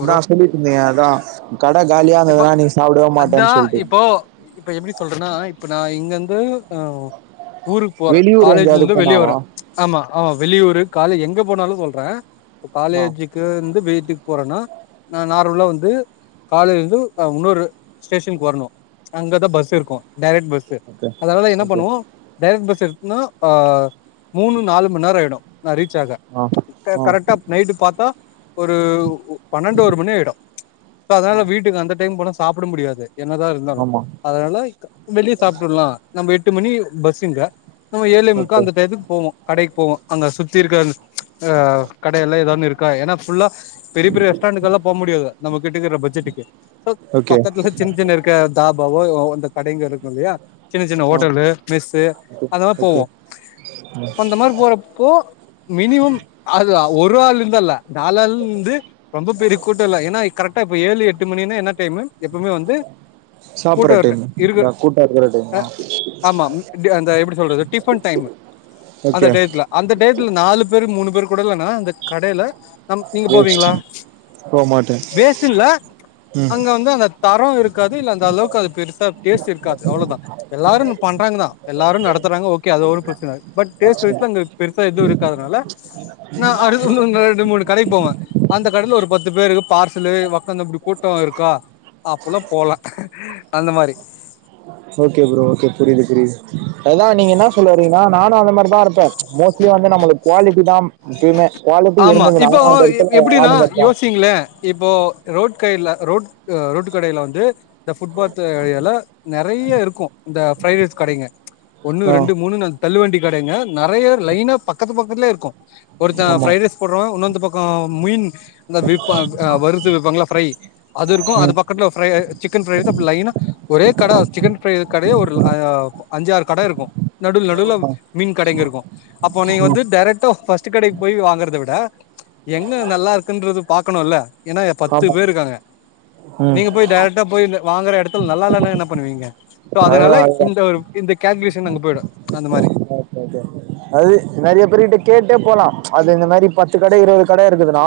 அதா சொல்லிட்ருந்திங்க அதா கட காலியா இப்பொ இருந்ததுன்னா நீ சாப்டவே அதா மாட்டேன்னு சொல்ட்டு இப்போ இப்ப எப்டி சொல்றன்னா இப்ப நா இங்கெந்து அ ஊருக் போற வெளியூர் எங்கேயாவது காலேஜ்லிந்து வெளிய போனாவா வரே ஆமா ஆமா வெளியூரு காலேஜ் எங்க போனாலு சொல்றே இப்ப ஆ காலேஜுக்கு இந்து வீட்டு போறேன்னா நான் நார்மலா வந்து கால முன்னொரு ஸ்டேஷனுக்கு வரணும் அங்கதான் பஸ் இருக்கும் டரெக்ட் பஸ் ஓகே அதனால என்ன ஓகே பண்ணுவோம் டரெக்ட் பஸ் ந அ மூணு நாலு மணநேர யிடும் நா ரீச் ஆக ஆ ஆ கரெட்டா நைட்டு பா்த்தா ஒ பன்னெண்டு ஒரு மணி ஆயிடும் அதனா ஆ வீட்டுக் வந் பொல சாப்ட முடியாது என்னதான் இருந்தாலும் ஆமா அதனால வெளியே சாப்பிட்டுறலாம் நம்ப மணி பஸ்ஸங்க நம்ம ஏழே முக்கா ஓகே அந்த டையத்துக்கு போவோம் கடைக்கு போவோம் அங்க சுத்தி இருக்கிற அ கடையல்ல எதானு இருக்க ஏன்னா புல்லா பெரிய பெரி ரெஸ்டாண்டுக்கெல்லா போ முடியாது நமக் இருக்குற பட்ஜெட்க்கு ஓகே பக்கத்துல சின்ன சின்ன இருக்க தா வ அந்த கடைங்க இருக்கும் இல்லையா சின்ன சின்ன ஆ ஓட்டலு மெஸ்ஸு ஓகே அதத ஓகே போவோம் அந்த மாதிரி போறப்போ மினிமம் அது ஒரு ஆள் இருந்தல்ல நால் ஆளு இருந்து ரொம்ப பெரிய கூட்டம்ல்ல ஏன்னா கரெக்டா ஏழு எட்டு மணின்னா என்ன எப்பயுமே எப்பவுமே வந்து சாப்புற கூட்டம் டைம் இருக்கு இந்த கூட்டோ இருக்கிற டைமா ஆஹ் ஆமா உம் டே அந்த அது எப்படி சொல்றது டிபன் டைம்மு அந்த ஓகே டைத்துல அந்த டைத்துல நாலு பேரு மூணு பேரு கூட்டலனா இந்த கடையில நம் நீங்க வேஸ்ட் போவீங்களா போ மாட்டே வேஸ்ட்டுல ம் அங்க ந்து அந்த தர இருக் இருக்காது இல்ல அந்த அளவுக்கு அது பெருசா டேஸ்ட் இருக்காது அவ்வளவுதான் எல்லாரும் பண்றாங்க தான் எல்லாரும் நடத்துறாங்க ஓகே அதோ ஒரு புசன [unintelligible] பட் டேஸ்ட் வைஸ்ல அங்க ச எது இருக்கதனால நான் அடுத்த ஒன்னு ரெண் ரெண்டு மூணு கடைக்கு போவேன் அந்த கடையில ஒரு பத்து பேருக்கு பார்சலு ஓக்காந்த கூட்டம் க்கா அப்பல்லா போல அந்த மாரி ஓகே ப்ரோ ஓகே புரியுது புரியுது அதா நீங்க என்ன சொல்லவறீங்கன்னா நானும் அநத மா அங்க தான் இருப்பேன் மோஸ்ட்லி வந்து நம்மளுக்கு குவாலிட்டி தான் முக்கியமே ஆமா இப்போ எப்படினா இருப்பாங்க யோசிங்களேன் இப்போ ரோட்டு ல ரோட் ரோட்டு கடையில வந்து இந்த புஃட்பாத்து ஏரியால நெறைய இருக்கும் இந்த ஃரைட் ரைஸ் கடைங்க ஒன்னு ஆ ரெண்டு மூணு ணு தள்ளு வண்டி கடைங்க நெறைய லைன பக்கத்து பக்க ல இருக்கும் ஒருத்தன் ஆமா ப்ரைட் ரைஸ் போடுறவ ஓன்னுஓந்து பக்கம் மீன் அந்த வறுத்து விப்பபங்கள ஃப்ரை அது இருக்கும் அது ம் பக்கத்துல ப்ரை அ சிக்கன் ரைஸ் அப் லைனா ஒரே கட சிக்கன் ப்ரை கடையே ஒரு அ அஞ்சாறு கடை இருக்கும் நடு நடுவுல ஆ மீன் கடைங்க இருக்கும் அப்போ நீங்க ம் வந்து டைரக்டா பர்ஸ்ட்ட் கடைக் பொய் வாங்கறதை விட எங்க நல்லா இருக்குன்றத பாத் க்ணுல்ல ஏன்னா பத்து ஆமா பேரு இருக்காங்க ம் நீங்க போய் டைரைக்கட்டா போய் இந்த வாங்குற இடத்துல நல்லா இல்லனு பண்ணுவீங்க சொ அதுதா அதனால அதுதா இந்த இந்த கல்குலேஷன் அங்க போயிடும் அந்த மார் கே அது நெறைய பேரு கிட்ட கேட்டே போலா அது இந்த மாரி பத்து கடை இருவது கடை இருக்குதுன்னா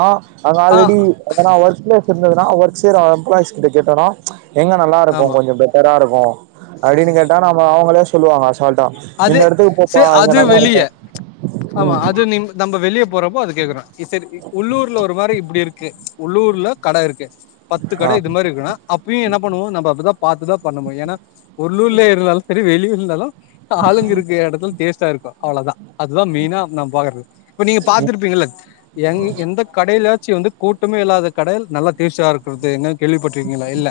அங் க ஆ ஆல்ரெடி பன்ன ஒர்க்லொசன் னா ஒர்க்ஸ் செய்ற எம்ப்ளாய்ஸ்கிட்ட கேட்டாலும் எங்க நல்லா இருக்கும் ஆமா கொஞ்சம் பெட்டரா இருக்கும் ம் அப்படின்னு கேட்டா நம்ம அவுங்களே சொல்லுவாங்க டா இந்த இடத்து செரி அது வெளிய ஆமா ம் அது நிம் நம்ப வெளிய போறப்ப அதுக் கேக்குறன் சேரி உள்ளூர்ல ஒரு மாரி இப்டி இருக்கு உள்ளூர்ல கடை இருக்கு பத்து ஆ கடை இது மாரி இருக்குனா அப்பயும் என்ன பண்ணுவோ நம்ம அப்டிதா பார்த்துதான் பண்ணணும் ஏன்னா உள்ளூர்ல இருந்தாலும் செரி வெளியூர் இருந்தாலும் ஆளுங்க இருக்க இடத்துல டோஸ்டா இருக்கும் அவ்ளோதான் அதுதான் மெயினா நான் பாக்குறது இப்ப நீங்க ம் பாத்துருப்பீங்கள எந்த கடையில ட்சி வந்து கூட்டமே இல்லாத கட நல்லா டேஸ்ட்டா இருக்குறது எங்கன்னு கேள்விப்பட்டிருக்கீங்களா இல்ல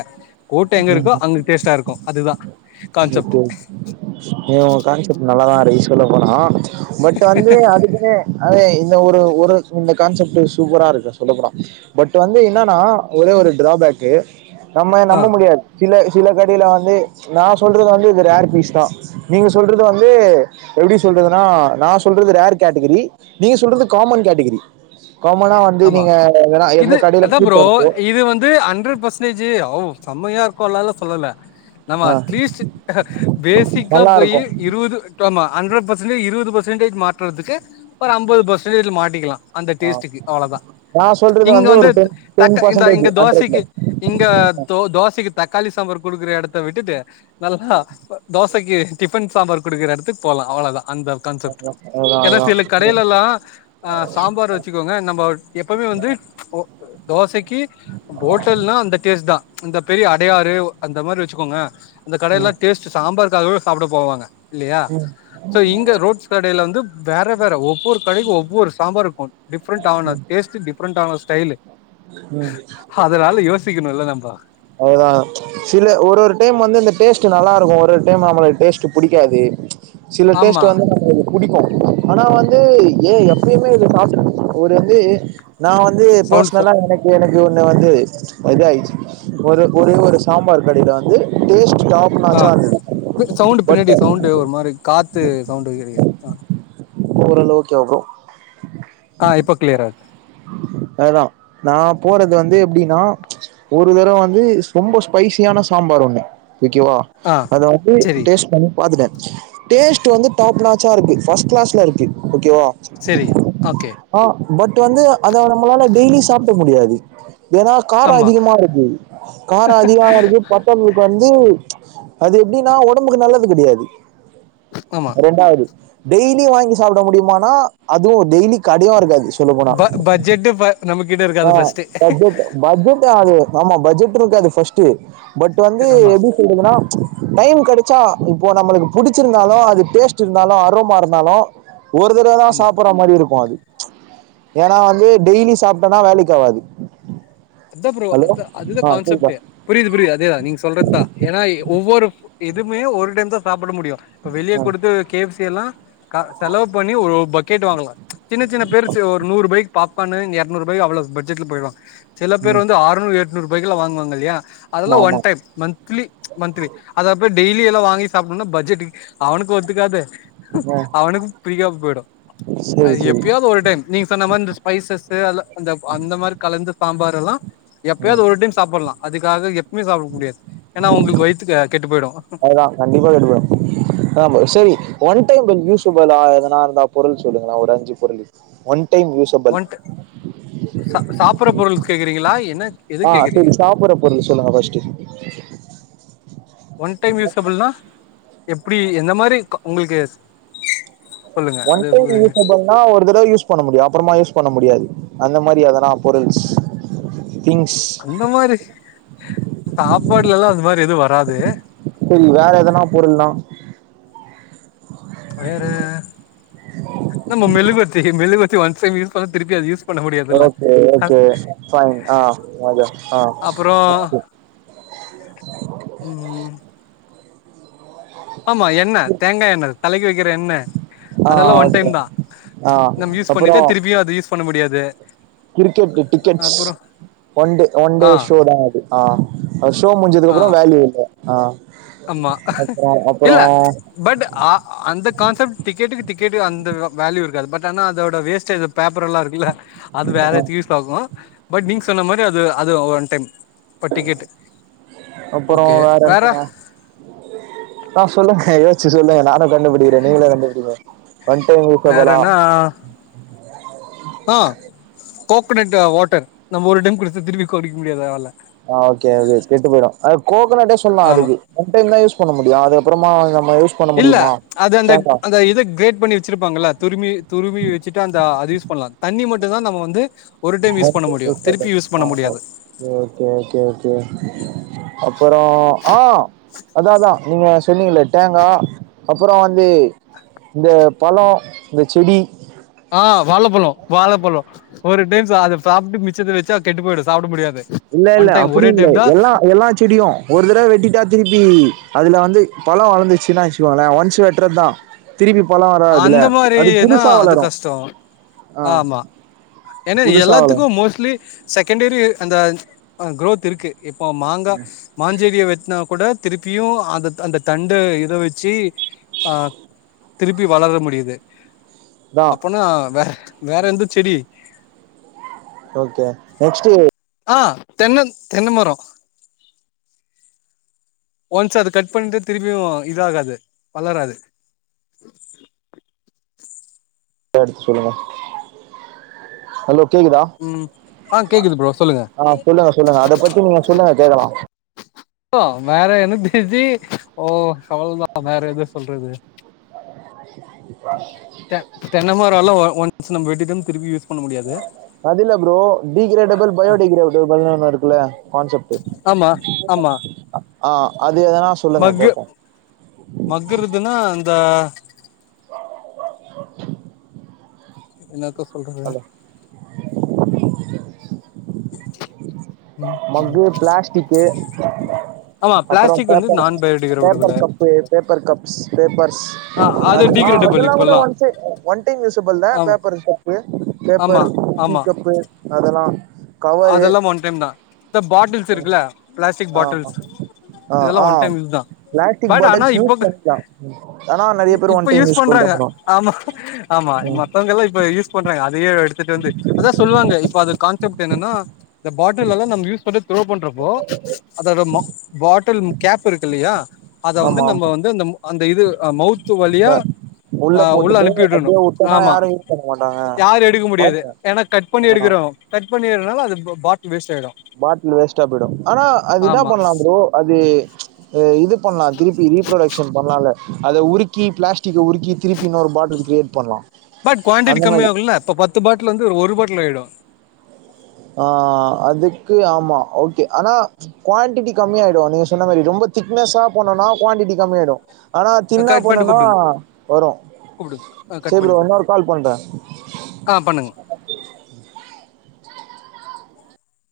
கூட்டம் எங்க இருக்கோ அங்க டேஸ்ட்டா இருக்கும் அதுதான் [unintelligible] ஏ ஒங்க கான்செப்ட் நல்லாதாருக்கு சொல்ல போனா பட் வந்து அதுக்குனு அது இ ந்த ஒரு ஒரு இந்த கான்செப்ட்டு சூப்பரா இருக்கு சொல்லப்பொனா பட் வந்து இன்னானா ஒரே ஒரு ட்ராபேக்கு நம்ம ஆ நம்ப முடியாது சில சில கடைல வந்து நா சொல்றது வந்து இது ரேர் பீஸ் தா நீங்க சொல்றது வந்து எப்டி சொல்றதுனா நா சொல்றது ரேர் கேட்டகிரி நீங்க சொல்றது காமன் கேட்டகிரி காமனா வந்து ஆமா நீங்க எதனா இது எந்த கடையில அதா ப்ரோ கூட்டோ இருக்கோ இது வந்து ஹண்ட்ரட் பர்சன்டேஜு ஓ சம்மையா இருக்குன்லல்ல சொல்லல நம்ம ஆ அட்லீஸ்ட் பேசிக்கா நல்லா போயி இருக்கு இருவது விட்டொன்னா ஹண்ட்ரட் பர்சன்டேஜ் இருவது பர்சன்டேஜ் மாட்றதுக்கு ஒரு அம்பது பர்சன்டேஜ் மாட்டிக்கிலா அந்த ஆ டேஸ்டுக்கு அதா நா சொல்றது இங்க ஒரு வந்து டென் டென் தக்க இந்த பர்சன்டேஜ் இங்க ஹண்ட்ரட்ல தோசக்கி இங்க தோசக்கி தக்காளி சாம்பார் குடுக்குற எடத்த விட்டுட்டு நல்லா தோச சக்கி டிஃபன் சாம்பார் குடுக்குற எடத்துக் போலா அவ்ளதா அந்த கன்செப்ட் அதுதா எனா அதுதா சில கடைலெல்லா அ சாம்பார் வச்சுக்கோங்க நம் ப எப்பவ்மே வந்து ஒ தோசை க்கி ஓட்டல்னா அந்த டேஸ்ட் தா இந்த பெரிய அடையாறு அந்த மாரி வச்சுக்கோங்க அந்தக் கடையெல்லா டேஸ்ட்டு சாம்பார்க்காகவெ சாப்ட போவாங்க இல்லியா சோ இங்க ரோட்ஸ் கடைல வந்து வேற வேற ஒ வ்வொரு கடைக்கு ஒவ்வொரு சாம்பாருக்கு டிஃப்ரண்ட் ன டேஸ்ட்டு டி ஃப்ரெண்ட்டான ஸ்டைலு அதனால யோசிக்கணுல்ல நம்ப அதுதா சில ஒரு ஒரு டைம் வந்து இந்த டேஸ்ட் டு நல்லாருக்கு ஒரு ஒரு டைம் நம்மளுக்கு டேஸ்ட்டு புடிக்காது சில டேஸ்ட் ஆமா வந்து நம்மளுக்கு புடிக்கு ஆனா வந்து ஏ எப்பயுமே இதுல சாப்டு ஒரு வந்து நா வந்து போஸ் சவுண்ட் ச நல்லா எனக்கு எனக் கு ஒண்ணு வந்து இது ஆயிச்சு ஒரு ஒரே ஒரு சாம்பார் கடில வந்து டேஸ்ட் டாப் ஆ நாச்சா இருந்தது சவுண்டு பட் பின்னாடி சவுண்டு ஒரு மாரி கா த்து சவுண்டு கெடைக்குது அ ஒருளவுக்கு [unintelligible] ஆ இப்போ க்ளியரா இருக்கு அதா நா போறது வந்து எப்டின்னா ம்ச் ஒரு தடவ வந்து ரொம்ப ஸ்பைசியான சாம்பார் ஒண்ணு விக்குவா ஆ அத வந்து செரி டேஸ்ட் பண்ணி பாத்துட்ட டேஸ்ட் வந்து டாப் நாட்ச்சா இருக்கு ஃபர்ஸ்ட்டு கிளாஸ்ல இருக்கு ஓக்கேவா செரி ஓகே ஆ பட் வந்து அதோட நம்மளால டெய்லி சாப்ட முடியாது ஏன்னா காரோ ஆமா அதிகமா இருக்கு காரோ அதிகமா இருக்கு [unintelligible] வந் ஏய் அது எப்டின்னா ஒடம்புக்கு நல்லது கெடையாது ஆமா ரெண்டாவது டெய்லி வாங்கி சாப்ட முடியுமான அதுவு டெய்லி கடயு இருக்காது சொல்ல போனா ம் பட்ஜெட் ஆ பட்ஜெட் பட்ஜெட் ஆது ஆமா பட்ஜெட் இருக்காது ஃபஸ்ட்டு பட் வந்து ஆமா எப்டி சொல்றதுன்னா ம்ச் டைம் கெடச்சா இப்போ நம்மளுக்கு புடிச்சிருந்தாலு அது டேஸ்ட் இருந்தாலு அரோமா இருந்தாலு ஒரு தடவதா ஆமா சாப்பற மாரி இருக்கு அது ம்ச் ஏனா வந்து டெய்லி சாப்ட்டோனா வேலைக்கு ஆவாது அதா ஃப்ரோ ஹலோ அதா அதுதா ஆ கேக்குதா கான்செப்டே புரியுது புரியுது அதேதா நீங்க சொல்றதுதா ஏனா ஒவ்வொரு இதுமே ஒரு டைம்தா சாப் சாப்ட முடியு இப்ப வெளிய ஆ குடுத்து கேப்ஸ் சி எல்லா க செலவு பண்ணி ஒரூபாய்க் கேட்டுவாங்களா சின்ன சின்ன பேருஸ்சு ஒரு நூரூபாய்க் பாப்பானு இங்க இரநூறுரூபாய் அவளோட பட்ஜெட்ல போயிடும். சில பேர் ம் வந்து ஆறநூ. நூரூபாய்க்கல்லா வாங்குவாங்கல்லாயா. அதெல்லாம் ஆமா ஒன் டைம், ஆமா மன்த்லி மன்த்லி அத. இப்ப டெய்லி எல்லாம் வாங்கி சாப்பிடணு பஜெட்க்கு அவனுக்கு ஒத்துக்காது. ஆ அவனுக்கும் பிரிக்காம போயிடும் சேரி அது சேரி எப்பாவது ஒரு டைம் நீங்க சொன்ன மாதிரி இந்த ஸ்பைசஸ் உ அந்த மாதிரி கலந்து. பாம்பார் எல்லாம். எப்பயாவது ஒரு டைம் சாப்பலாம். அதுக்காக எ. கெட்டு போயிடு அதுதான் கண்டிப்பா விடுபடும். சரி ஒன் டைம் யூஸ். பாலா எதனா இருந்தா பொருள் சொல்லுங்க. ஒரு அஞ்சு பொருளு ஒன். டைம் யூஸபிள் ஒன் சா சாப்பற பொருள் கேக்குறீங்களா. என்ன? எது ஆஹ்! கேக்குறீங்க சரி, சாப்பிற பொருள் சொல்லுங்க பஸ்ட். எப்புடி? எந்த மாரி க்கு உங்களுக்கு. சொல்லுங்க ஒன் அது டைம் யூஸ்பண்ணா ஒரு தடவை யூஸ் பண்ணமுடியும். அப்றமா யூஸ். பண்ண முடியாது. அந்த மாதிரி எதனா பொருள்ஸ். திங்ஸ் அந்த மாரி சாப். சப்பாடுல எல்லாம் அந்த மாதிரி எது வராது. சரி, வேற எதனா பொருள்லாம். வேற மெழுகுவத்தி ஒன் டைம் யூஸ் பண்ண, திருப்பியது யூஸ். பண்ண முடியாதுல்ல ஓகே அ ஓகே பைன். ஆஹ் வா ஆஹ். அப்புறோ ம் ஆமா, எண்ண தேங்கா எண்ண தலைக்கு வைக்கிற எண்ண. ஆ அதெல்லாம் ஒன் டைம் ஓகே தான் ஆ நம்ம யூஸ் பண்ணிட்டு, அப்புறம் திருப்பியும் அத யூஸ் பண்ண முடியாது. கிரிக்கெட் டிக்கெட்ஸ் அப்புறோ ஒன்டே ஒன்டே ஆ ஷோ தான் அது. ஆஹ், ஷோ முடிஞ்சதுக்கு அப்புறம் வேல்யூ இல்ல. ஆஹ்! அமா இல்ல பட் அ அந்த கான்செப்ட் டிக்கெட்டுக்கு. டிக்கெட்டு அந்த வேல்யூ இருக்காது. பட், ஆனா அதோட வேஸ்டேஜ் பேப்பர் எல்லாம் இருக்குல்ல. அது வேற தியூசாகும். பட் நீங்க சொன்ன மாரி, அது அது ஒன் டைம். பட்டிகட் ஓகே வேற. ஆஹ் சொல்லுங்க, யோச்சு சொல்லுங்க நானும். கண்டுபிடிக்கிறேன். நீங்களே கண்டுபிடிங்க ஒன் டைம் யூசபலா. வேறன்னா கோகோனட்டு வாட்டர் நம்ம ஒரு டைம் குடித்து திரும்ப்பி கோடிக்க தேவயில்ல. ஹா ஓகே ஒகே கெட்டு பொயிடு அத கோகனட்டே சொல்லா ஆமா அதுக்கு ஒன் டைம் தா யூஸ் பண்ண முடியு அதுகப்றமா இல்ல அது அந்த அந்த இதை கிரேட் பண்ணி வச்சிருப்பாங்கள்ள துருமி துருவி வச்சுட்டு அந்த அது யூஸ் பண்லா தண்ணி மட்டு தா நம்ம வந்து ஒரு டைம் யூஸ் பண்ண ஓகே முடியு திருப்பி யூஸ் [inaudible] பண்ண அ முடியாது ஓகே ஓகே ஓகே அப்பறோ ஆ அதாதா நீங்க சொன்னீங்களே தேங்கா அப்றோ வந்து இந்த பழோ இந்த செடி ஆ வாழப்பழோ வாழப்பழோ ஒரு டைம் ச அத சாப்ட்டு மிச்சத்த வச்சா கெட்டு போய்டு சாப்ட முடியாது இல்ல இல்ல ஒன் டைம் அப்படி ஒரே இல்ல டைம் தா எல்லா எல்லா செடியு ஒரு தடவ வெட்டிட்டா திருப்பி அதுல வந்து பழோ வளர்ந்துருச்சுன்னா வச்சுகோங்களே ஒன்ஸ் வெட்டுறது தா அந்த மாதிரினா அது வளரு கஷ்டோ ஆ ஆமா ஏன்னா புதுசா வளரு எல்லாத்துக்கு மோஸ்ட்லி செகண்டரி அந்த அ குரோத் இருக்கு இப்போ மாங்கா மாஞ்செடிய வெட்னா கூட திருப்பியு அந்த அந்த தண்டு இத வச்சு அ திருப்பி வளர முடியுது தா அப்பனா வேற வேற எந்த செடி ஓகே நெக்ஸ்டு ஆ தென்ன தென்ன மரோ ஒன்ஸ் அது கட் பண்ட்டு திரும்பியு இதாகாது வளராது எடுத்து சொல்லுங்க ஹலோ கேக்குதா ம் ஆ கேக்குது ப்ரோ சொல்லுங்க ஆ சொல்லுங்க சொல்லுங்க அத பத்தி நீங்க சொல்லுங்க கேக்கலா ப்போ வேற என்ன திதி ஓ அவள தா வேற எது சொல்றது தெ தென்னமரல்லா ஒன்ஸ் நம்ம வெட்டு ம் திரிப்பியோ அதுல ப்ரோ டிகிரேடபல் பயோடிகிரேடபல்ன் ஒன்னுருக் உள்ளயா கான்சப்ட்டு ஆமா ஆமா ஆ அது எதனா சொல்லுங்க மக்கு கேப்போம் மகுருதுனா தா [inaudible] என்னக்கு ஹலோ [inaudible] ம் மங்கு பிளாஸ்டிக்கு ஆமா அப்றோ பிளாஸ்டிக் வந்து பேப்பர் நான் paper biodegradable cup paper cups paper ஆ அது அதெல்லா டிகிரேடபிள் அதெல்லா கூட இப்பல்லா ஒன் சை ஒன் டைம் யூசபில்ல ஆமா பேப்பர் பேப்பர் ஆமா டீ ஆமா கப்பு அதெல்லா அதெல்லா ஒன் டைம் தா இந்த பாட்டில் இருக்குல பிளாஸ்டிக் ஆ பாட்டில்ஸ் ஆ ஆ இதெல்லா ஆ ஒன் டைம்யூஸ் தா பிளாஸ்டிக் பட் ஆனா பாட்டில்ஸ் யூஸ் இப்போ பண்ணிக்கலாம். ம். ஆனா நெறைய பேர் ஒன் இப்ப டைம் யூஸ் பண்ல பண்றாங்க பண்ணுவாங்க. ஆமா ஆமா ம். மத்தவங்க எல்லா இப்ப யூஸ் பண்றாங்க அதுவே எடுத்துட்டு வந்து அதான் சொல்லுவாங்க இப்ப அது கான்செப்ட் என்னன்னா இந்த பாட்டில் எல்லா நம்ம யூஸ் பண்ணிட்டு த்ரோ பண்றப்போ அதோட பாட்டில் கேப் இருக்கு இல்லயா அத வந்து ஆமா, நம்ம ஆமா. வந்து அ அந்த இது மௌத் இந்த வழியா அ உள்ள போட்டுட்டு அனுப்பிடணும் அப்படியே உட்டோம்னா ஆமா யாரும் யூஸ் பண்ண மாட்டாங்க. யாரும் எடுக்க முடியாது பாத்துட்டேன். ஏன்னா கட் பண்ணி ஆ எடுக்கிறோம் கட் எப்டி இருந்தாலும் அது பாட் பாட்டில் வேஸ்டா போயிடும் ஆனா அது என்ன ஆமா பண்ணலா ப்ரோ அது இது பண்ணலாம் திருப்பி ரீப்ரொடக்ஷன் பண்ணலால அத உருக்கி பிளாஸ்டிக் உருக்கி திருப்பி இன்னொரு பாட்டில் கிரியேட் பண்ணலாம் பட் குவாண்டிட்டி அந்த மாரி. கம்மிய ஆகுல இப்ப பத்து பாட்டில் வந்து ஒரு பாட்டில் ஆயிடும் ஆ அதுக்கு ஆமா ஓகே ஆனா குவாண்டிட்டி கம்மியாயிடும் நீங்க சொன்ன மாரி ரொம்ப திக்னஸா போனோம்னா குவாண்டிட்டி கம்மியாயிடும் ஆனா தின்னா கட் பண்ணிட்டு போனோம்னா கூப்பிடுங்க வரும் கூப்பிடுங்க ஆ கட் செரி பண்ணிட்டு இன்னொரு கூப்பிடுங்க கால் பண்றேன் ஆ பண்ணுங்க